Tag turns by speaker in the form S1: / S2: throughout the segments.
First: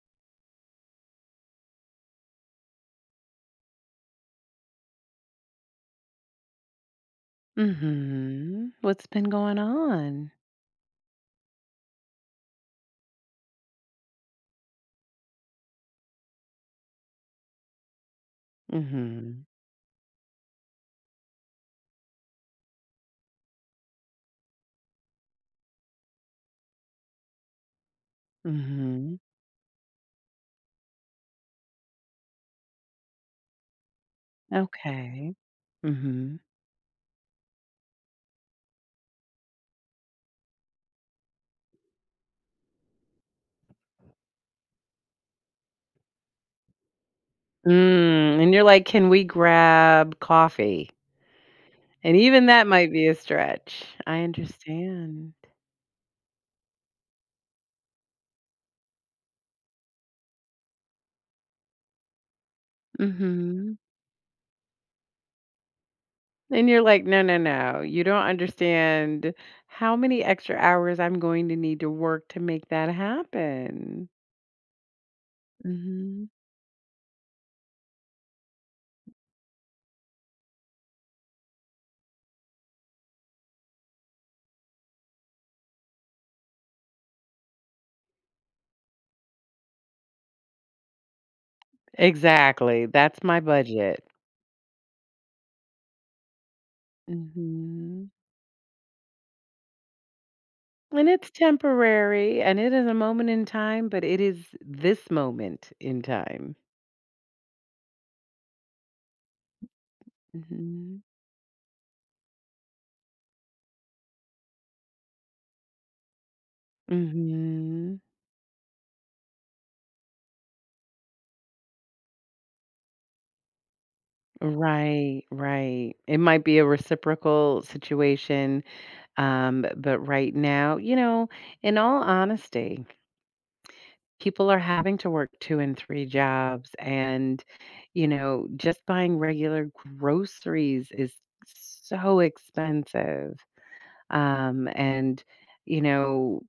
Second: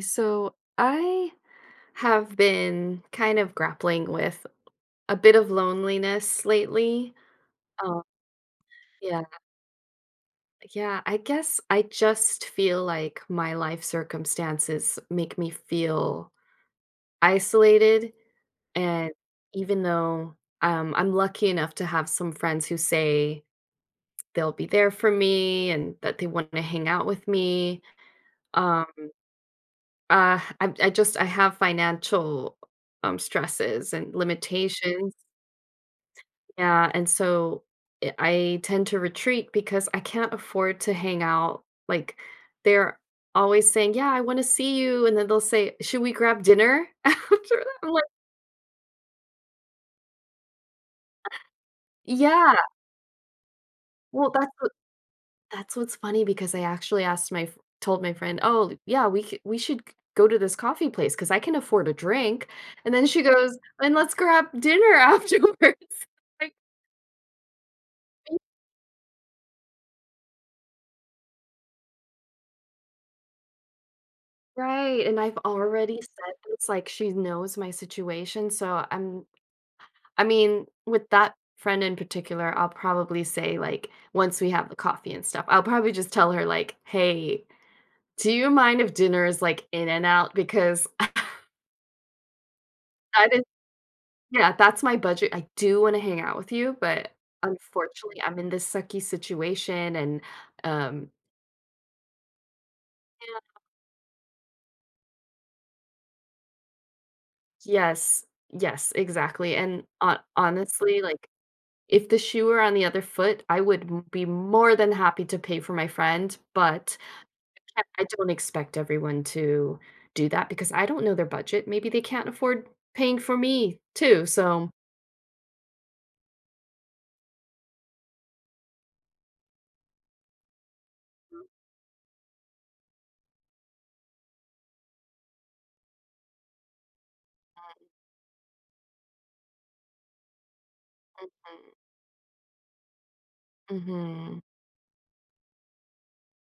S1: So I have been kind of grappling with a bit of loneliness lately. Oh,
S2: Mhm. What's
S1: yeah.
S2: been going on?
S1: Yeah. I guess I just feel like my life circumstances make me feel isolated. And
S2: Mhm.
S1: even though I'm lucky enough to have some friends who say they'll be there for me and that they want to hang out with me, um,
S2: Mhm.
S1: I have financial stresses and limitations.
S2: Okay. Mhm.
S1: Yeah, and so I tend to retreat because I can't afford to hang out. Like, they're always saying, "Yeah, I want to see you," and then they'll say, "Should we grab dinner?" after that? I'm like,
S2: And you're like, "Can we grab coffee?" And even
S1: "Yeah."
S2: that might be a stretch. I
S1: Well, that's what,
S2: understand.
S1: that's what's funny because I actually told my friend, "Oh, yeah, we should go to this coffee place because I can afford a drink," and then she goes,
S2: Mhm.
S1: "And let's grab dinner afterwards." Like.
S2: And you're like, "No, no, no. You don't understand how many extra hours I'm going to need to work to make that happen."
S1: Right. And I've already
S2: Mhm.
S1: said this, like she knows my situation. So I mean, with that friend in particular, I'll probably say, like, once we have the coffee and stuff, I'll probably just tell her, like, "Hey, do you mind if dinner is, like, in and out? Because
S2: Exactly. That's
S1: that
S2: my
S1: is
S2: budget.
S1: yeah, that's my budget. I do wanna hang out with you, but
S2: Mhm.
S1: unfortunately, I'm in this sucky situation and,
S2: And
S1: um"
S2: it's temporary, and it is a moment in
S1: Yeah.
S2: time, but it is this moment in time.
S1: Yes. Yes, exactly, and hon
S2: Mhm.
S1: honestly, like, if the shoe were on the other foot, I would m be more than happy to pay for my friend, but. And
S2: Mhm.
S1: I don't expect everyone to do that because I don't know their budget. Maybe they can't afford paying for me too, so.
S2: Right, right. It might be a reciprocal situation, but right now, in all honesty, people are having to work 2 and 3 jobs, and, just buying regular groceries is so expensive,
S1: Mhm.
S2: and, you know,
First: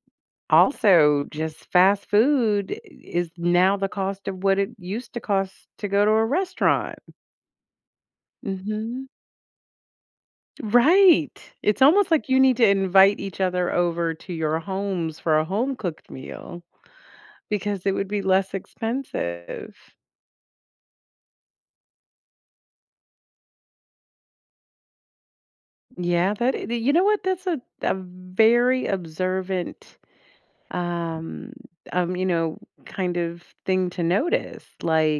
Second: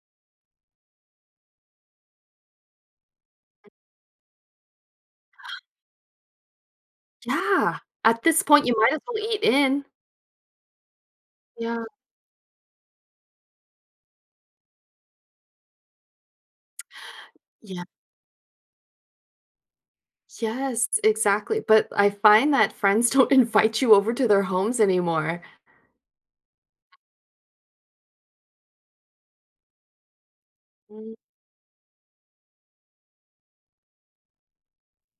S2: also, just fast food is now the cost of what it used to cost to go to a restaurant.
S1: Yeah. At this point, you might as
S2: Mhm.
S1: well eat in.
S2: Right. It's
S1: Yeah.
S2: almost like you need to invite each other over to your homes for a home-cooked meal because
S1: Yeah.
S2: it would be less expensive.
S1: Yes, exactly, but I find that friends don't invite you over to their homes anymore.
S2: Yeah, that I you know what? That's a very observant,
S1: Mhm.
S2: um um, you know, kind of thing to notice.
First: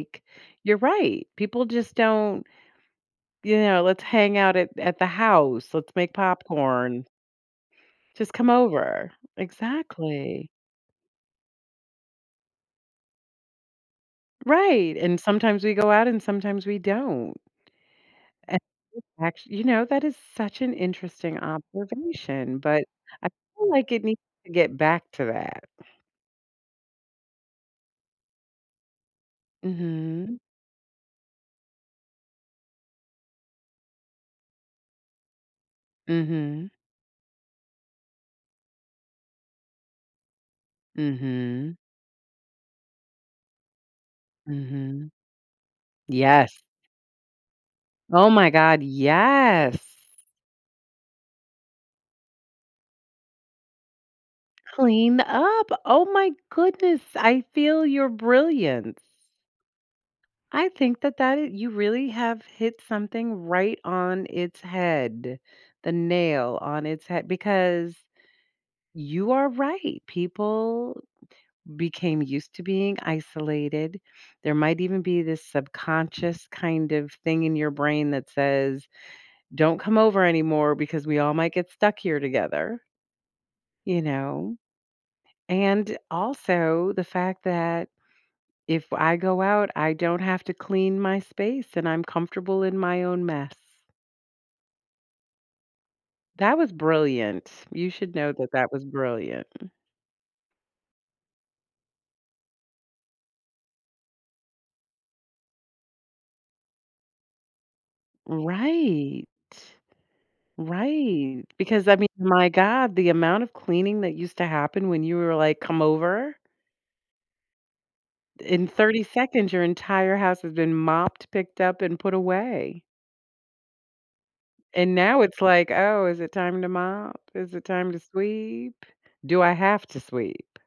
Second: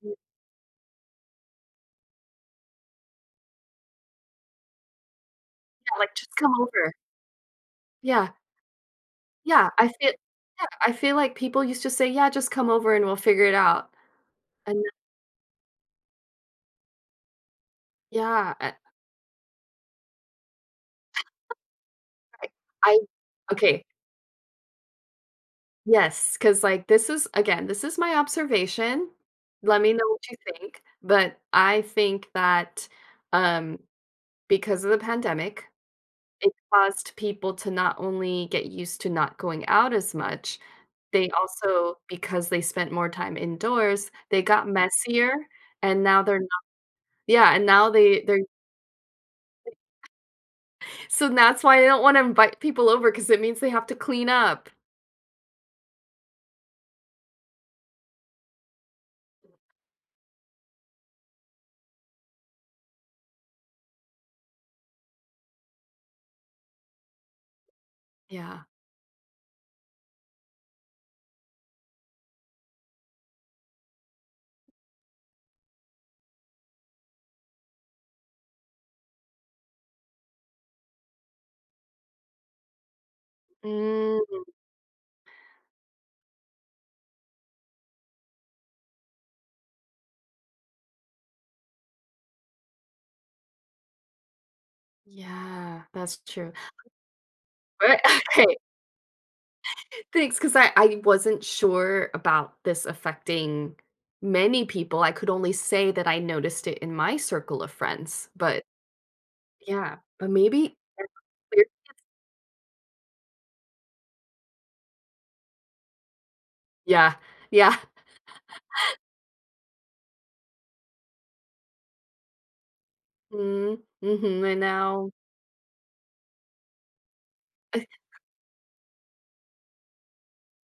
S1: Yeah,
S2: you're right. People just don't. You know, "Let's hang out at the house, let's make
S1: like, "Just come over."
S2: popcorn, just
S1: Yeah.
S2: come over."
S1: Yeah, I feel
S2: Exactly.
S1: yeah, I feel like people used to say, "Yeah, just come over and we'll figure it out." And
S2: Right, and sometimes we go out and sometimes we don't.
S1: yeah,
S2: And actually, that is such an interesting
S1: I
S2: observation, but
S1: I
S2: I feel
S1: okay.
S2: like it needs to get back to that.
S1: Yes, because, like, this is, again, this is my observation. Let me know what you
S2: Mhm.
S1: think, but I think that, um, because of the pandemic, it
S2: Mhm.
S1: caused people to not only get used to not going out as much, they
S2: Mhm.
S1: also because they spent more time indoors, they got
S2: Mhm.
S1: messier, and now they're not.
S2: Yes.
S1: Yeah, and now they
S2: Oh
S1: they're
S2: my god, yes.
S1: so that's why I don't wanna invite people over because it means they have to clean up.
S2: Clean up. Oh my goodness, I feel your brilliance. I think that that is you really have hit something right on its head, the nail on its head, because
S1: Yeah.
S2: you are right. People became used to being isolated. There might even be this subconscious kind of thing in your brain that says, don't come over anymore because we all might get stuck here together, you
S1: Mm,
S2: know? And also the fact that if I go out, I don't have to clean my space and I'm comfortable in my own mess.
S1: yeah, that's true.
S2: That was brilliant. You
S1: But
S2: should know that
S1: okay.
S2: that was brilliant.
S1: Thanks, because I wasn't sure about this affecting many people. I could only say that I noticed it in my circle of friends, but
S2: Right.
S1: yeah, but maybe
S2: Right. Because, I mean, my god, the amount of cleaning that used to happen when you were like, "Come over,"
S1: yeah, yeah.
S2: in 30 seconds, your entire house has been mopped, picked up, and put away.
S1: Mm, hmm. I
S2: And
S1: know.
S2: now it's like, "Oh, is it time to mop? Is it time to sweep? Do I have to sweep?"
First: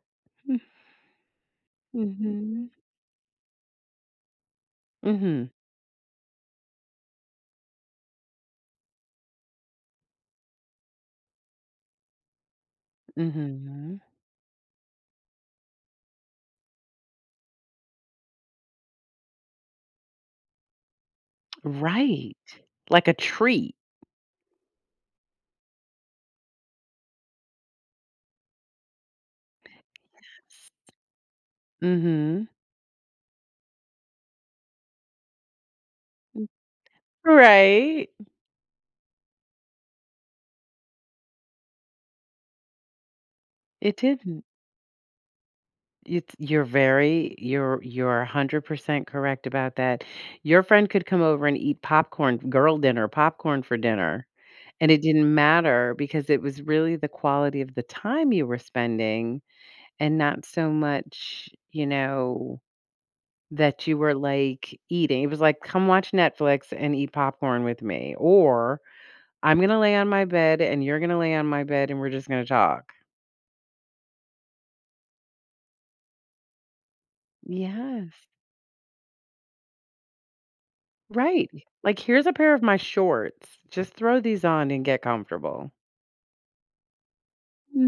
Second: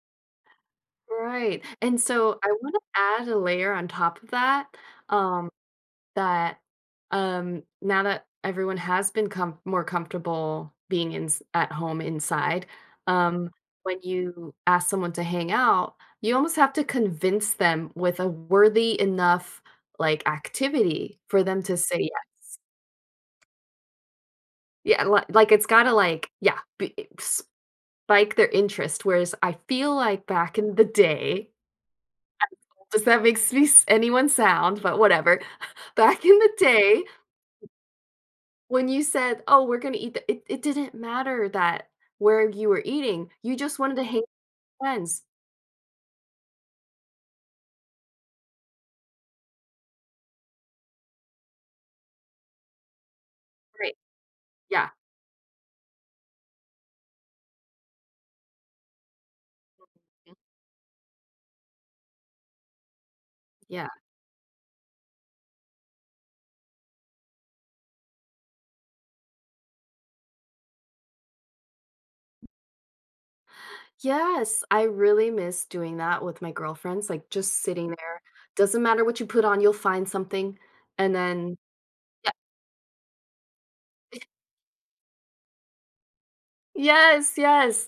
S1: Right. And so I
S2: Mhm.
S1: want to add a layer on top of that.
S2: Mhm.
S1: Um, That, Now that everyone has been com more comfortable being in at home inside, um, when
S2: Mhm.
S1: you ask someone to hang out, you almost have to convince them with a worthy enough, like, activity for them to say yeah.
S2: Right. Like a treat.
S1: Yeah, li like, it's gotta, like, yeah, b spike their interest, whereas I feel like back in the day
S2: Mhm.
S1: does that makes me s anyone sound, but whatever. Back in the day,
S2: Right.
S1: when you said, "Oh, we're gonna eat the," it didn't matter that where you were eating, you just wanted
S2: It
S1: to hang with
S2: didn't.
S1: friends.
S2: It's you're very you're 100% correct about that. Your friend could come over and eat popcorn, girl dinner, popcorn for
S1: Right.
S2: dinner, and
S1: Yeah.
S2: it didn't matter because it was really the quality of the time you were spending and
S1: Mhm.
S2: not so much, that
S1: Yeah.
S2: you were, like, eating. It was like, "Come watch Netflix and eat popcorn with me," or I'm gonna lay on my bed and you're gonna lay on my bed and we're just gonna talk.
S1: Yes, I really miss doing that with my girlfriends, like, just sitting there.
S2: Yes.
S1: Doesn't matter what you put on, you'll find something, and
S2: Right.
S1: then
S2: Like, here's
S1: yeah.
S2: a pair of my shorts. Just throw these on and get comfortable.
S1: Yes, yes.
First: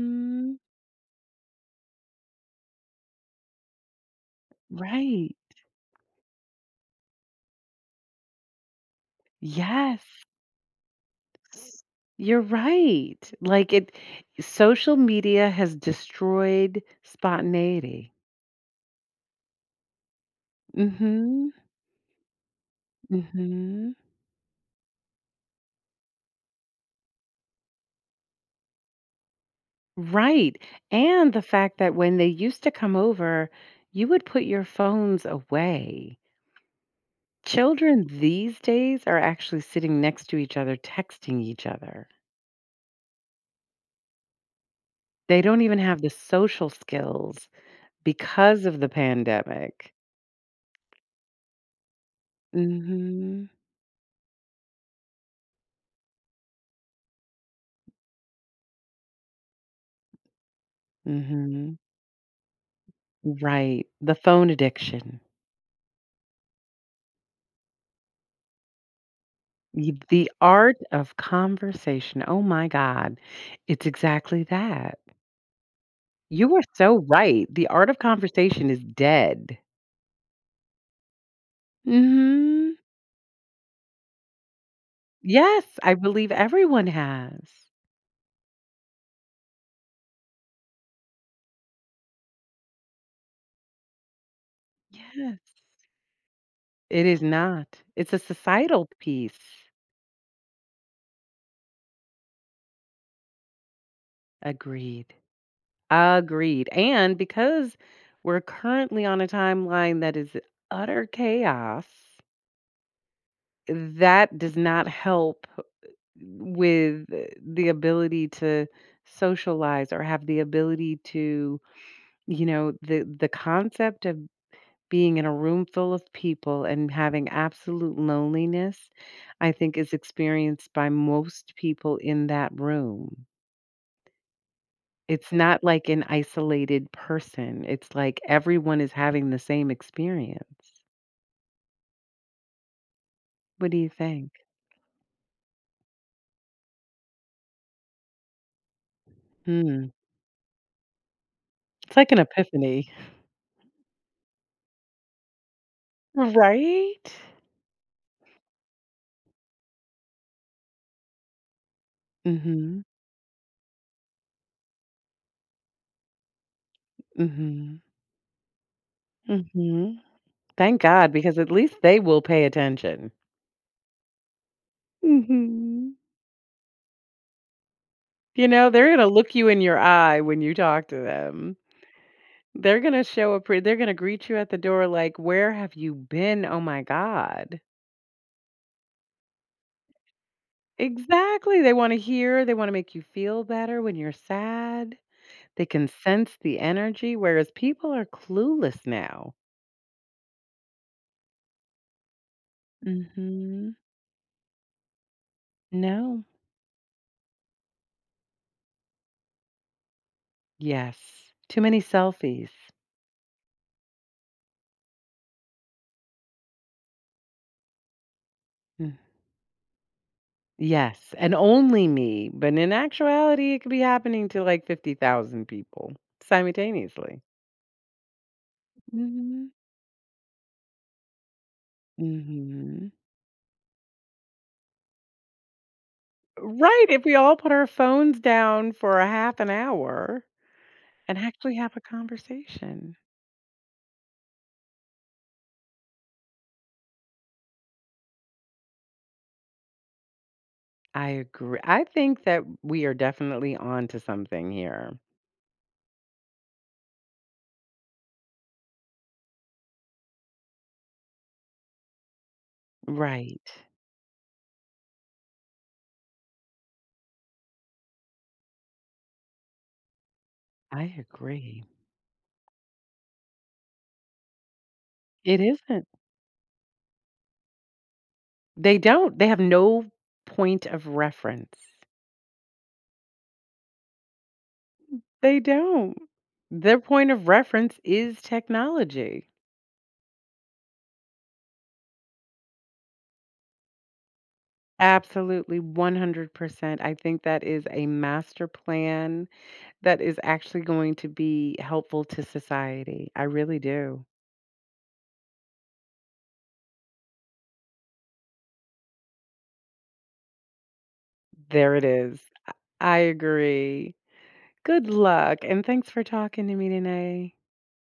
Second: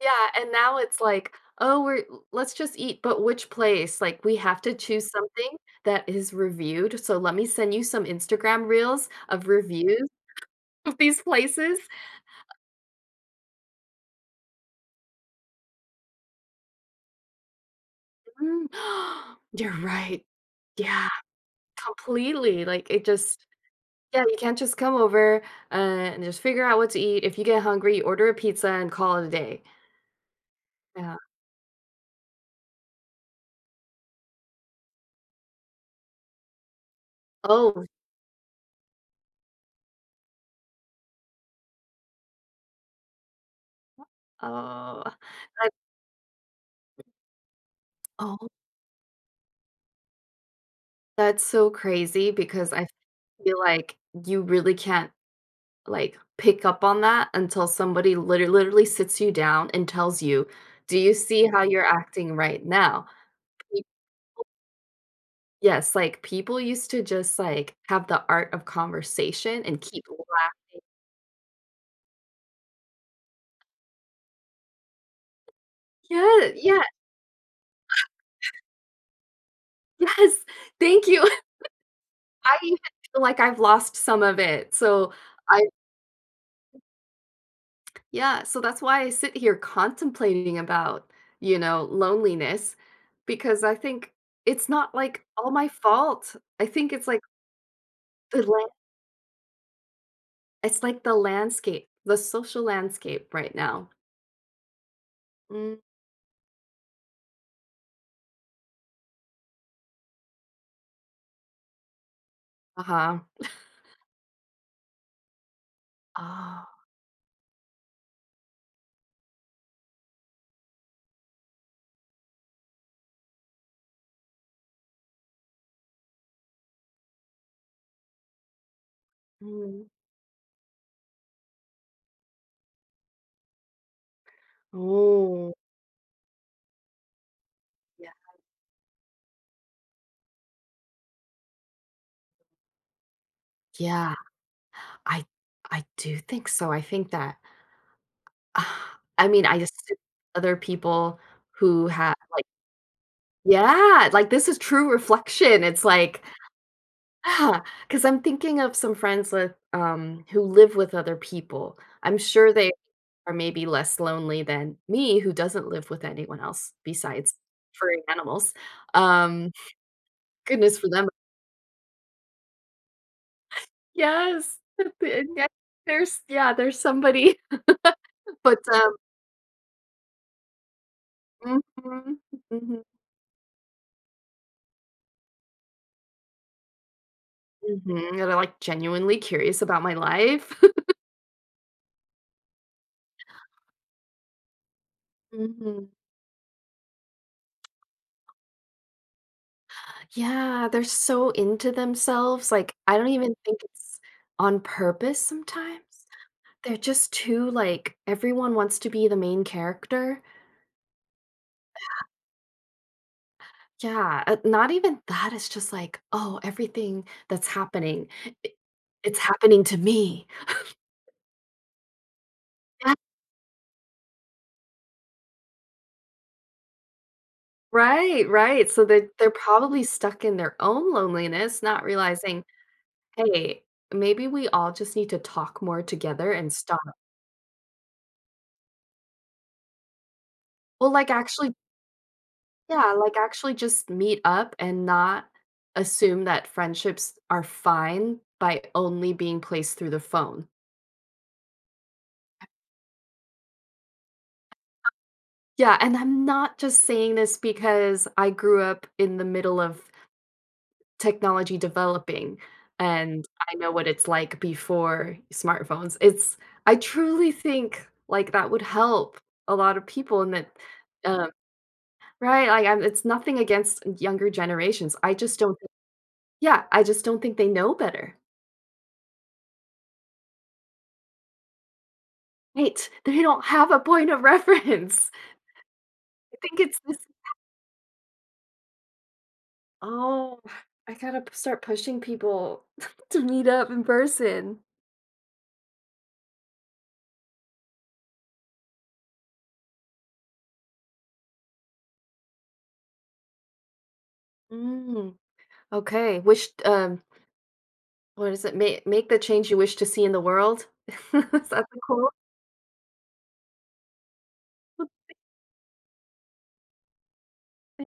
S1: Yeah, and now it's like, "Oh, we're let's just eat, but which place?" Like, we have to choose
S2: Right.
S1: something that is reviewed, so let me send you some Instagram reels of
S2: Yes.
S1: reviews of these places.
S2: S- You're right. Like, it social media has destroyed spontaneity.
S1: Mm. You're right. Yeah,
S2: Mhm.
S1: completely, like, it just,
S2: Mhm.
S1: yeah, you can't just come over, and just figure out what to eat. If you get hungry, you order a pizza and call it a day.
S2: Right.
S1: Yeah.
S2: And the fact that when they used to come over, you would put your phones away.
S1: Oh,
S2: Children these days are actually sitting next to each other texting each other.
S1: oh,
S2: They don't
S1: that
S2: even have the social skills
S1: oh,
S2: because of the pandemic.
S1: that's so crazy because I
S2: Mhm.
S1: feel like you really can't, like, pick up on that until somebody literally sits you down and tells you, "Do you see how
S2: Mhm.
S1: you're acting right now?"
S2: Right. The phone addiction.
S1: Yes, like, people used to just, like, have the art of conversation and
S2: Y
S1: keep la
S2: The art of conversation. Oh my god. It's exactly that.
S1: Yeah,
S2: You are
S1: yeah,
S2: so right. The art of conversation is dead.
S1: yes, thank you. I
S2: Mhm.
S1: even feel like I've lost some of it, so I
S2: Yes, I believe everyone has.
S1: yeah, so that's why I sit here contemplating about, loneliness because I think it's not, like, all
S2: Yes.
S1: my fault. I think
S2: It is not. It's a
S1: the la
S2: societal piece.
S1: it's like the landscape, the social landscape right now.
S2: Agreed.
S1: Mm,
S2: Agreed. And because we're currently on a timeline that is utter chaos,
S1: uh-huh.
S2: that does not help
S1: Oh,
S2: with the ability to socialize or have the ability to, the concept of being in a room full of people and having absolute loneliness, I think
S1: mm,
S2: is experienced by most people in that room. It's
S1: oh,
S2: not like an isolated person, it's
S1: yeah,
S2: like everyone is having the same experience. What do you
S1: yeah.
S2: think?
S1: I I do think so, I think that I mean, I
S2: Hmm,
S1: assume other people who
S2: it's like
S1: have,
S2: an
S1: like.
S2: epiphany.
S1: Yeah, like, this is true reflection, it's like
S2: Right?
S1: ah, because 'cause I'm thinking of some friends with who live with other people. I'm sure they
S2: Mhm,
S1: are maybe less lonely than me, who doesn't live with anyone else besides
S2: mhm,
S1: furry animals. Um,
S2: mhm.
S1: Goodness
S2: Thank
S1: for them.
S2: God, because at least they will pay attention.
S1: Yes,
S2: Mhm.
S1: there's somebody, but,
S2: They're gonna look you in your eye when you talk to them.
S1: mhm,
S2: They're
S1: mhm.
S2: gonna show up pre they're gonna greet you at the door like, "Where have you been? Oh my god."
S1: Mhm, that are, like, genuinely curious about my life.
S2: Exactly, they wanna hear, they wanna make you feel better when you're sad. They can
S1: Mhm.
S2: sense the energy, whereas people are clueless now.
S1: Yeah, they're so into themselves, like, I don't even think
S2: Mhm.
S1: it's on purpose sometimes.
S2: No.
S1: They're just too, like, everyone wants to be the main character.
S2: Yes. Too many selfies.
S1: Yeah, not even that, it's just like, "Oh, everything that's happening, I
S2: Mm.
S1: it's happening to me."
S2: Yes, and only me, but in
S1: Yeah,
S2: actuality, it could be happening to, like, 50,000 people simultaneously.
S1: right, right, so they're
S2: Mhm.
S1: probably stuck in their own loneliness, not realizing,
S2: Mhm.
S1: "Hey, maybe we all just need to talk more together and stop."
S2: Right, if we all put our phones down for a half an hour
S1: Well, like,
S2: and
S1: actually,
S2: actually have a
S1: yeah,
S2: conversation.
S1: like, actually just meet up and not assume that friendships are fine by only being placed through the phone.
S2: I agree. I think that we are definitely on to something here.
S1: Yeah, and I'm not just saying this because I grew up in the middle of technology developing, and
S2: Right.
S1: I know what it's like before smartphones. It's I truly think, like, that would help a lot of people and that,
S2: I
S1: um
S2: agree.
S1: right, like, I'm it's nothing against younger generations. I just
S2: It
S1: don't,
S2: isn't.
S1: yeah, I just don't think they know better.
S2: They don't. They have no point of reference.
S1: Right, they don't have a point of reference.
S2: They don't.
S1: I think
S2: Their
S1: it's this.
S2: point of reference is technology.
S1: Oh, I gotta p start pushing people to meet up in person.
S2: Absolutely, 100%. I think that is a master plan that is actually going to be helpful to society. I really do.
S1: Mm, okay, wish what is it? Make the change you wish to see in the world." Is that
S2: There
S1: the
S2: it
S1: quote?
S2: is. I I agree. Good luck, and thanks for talking to me today.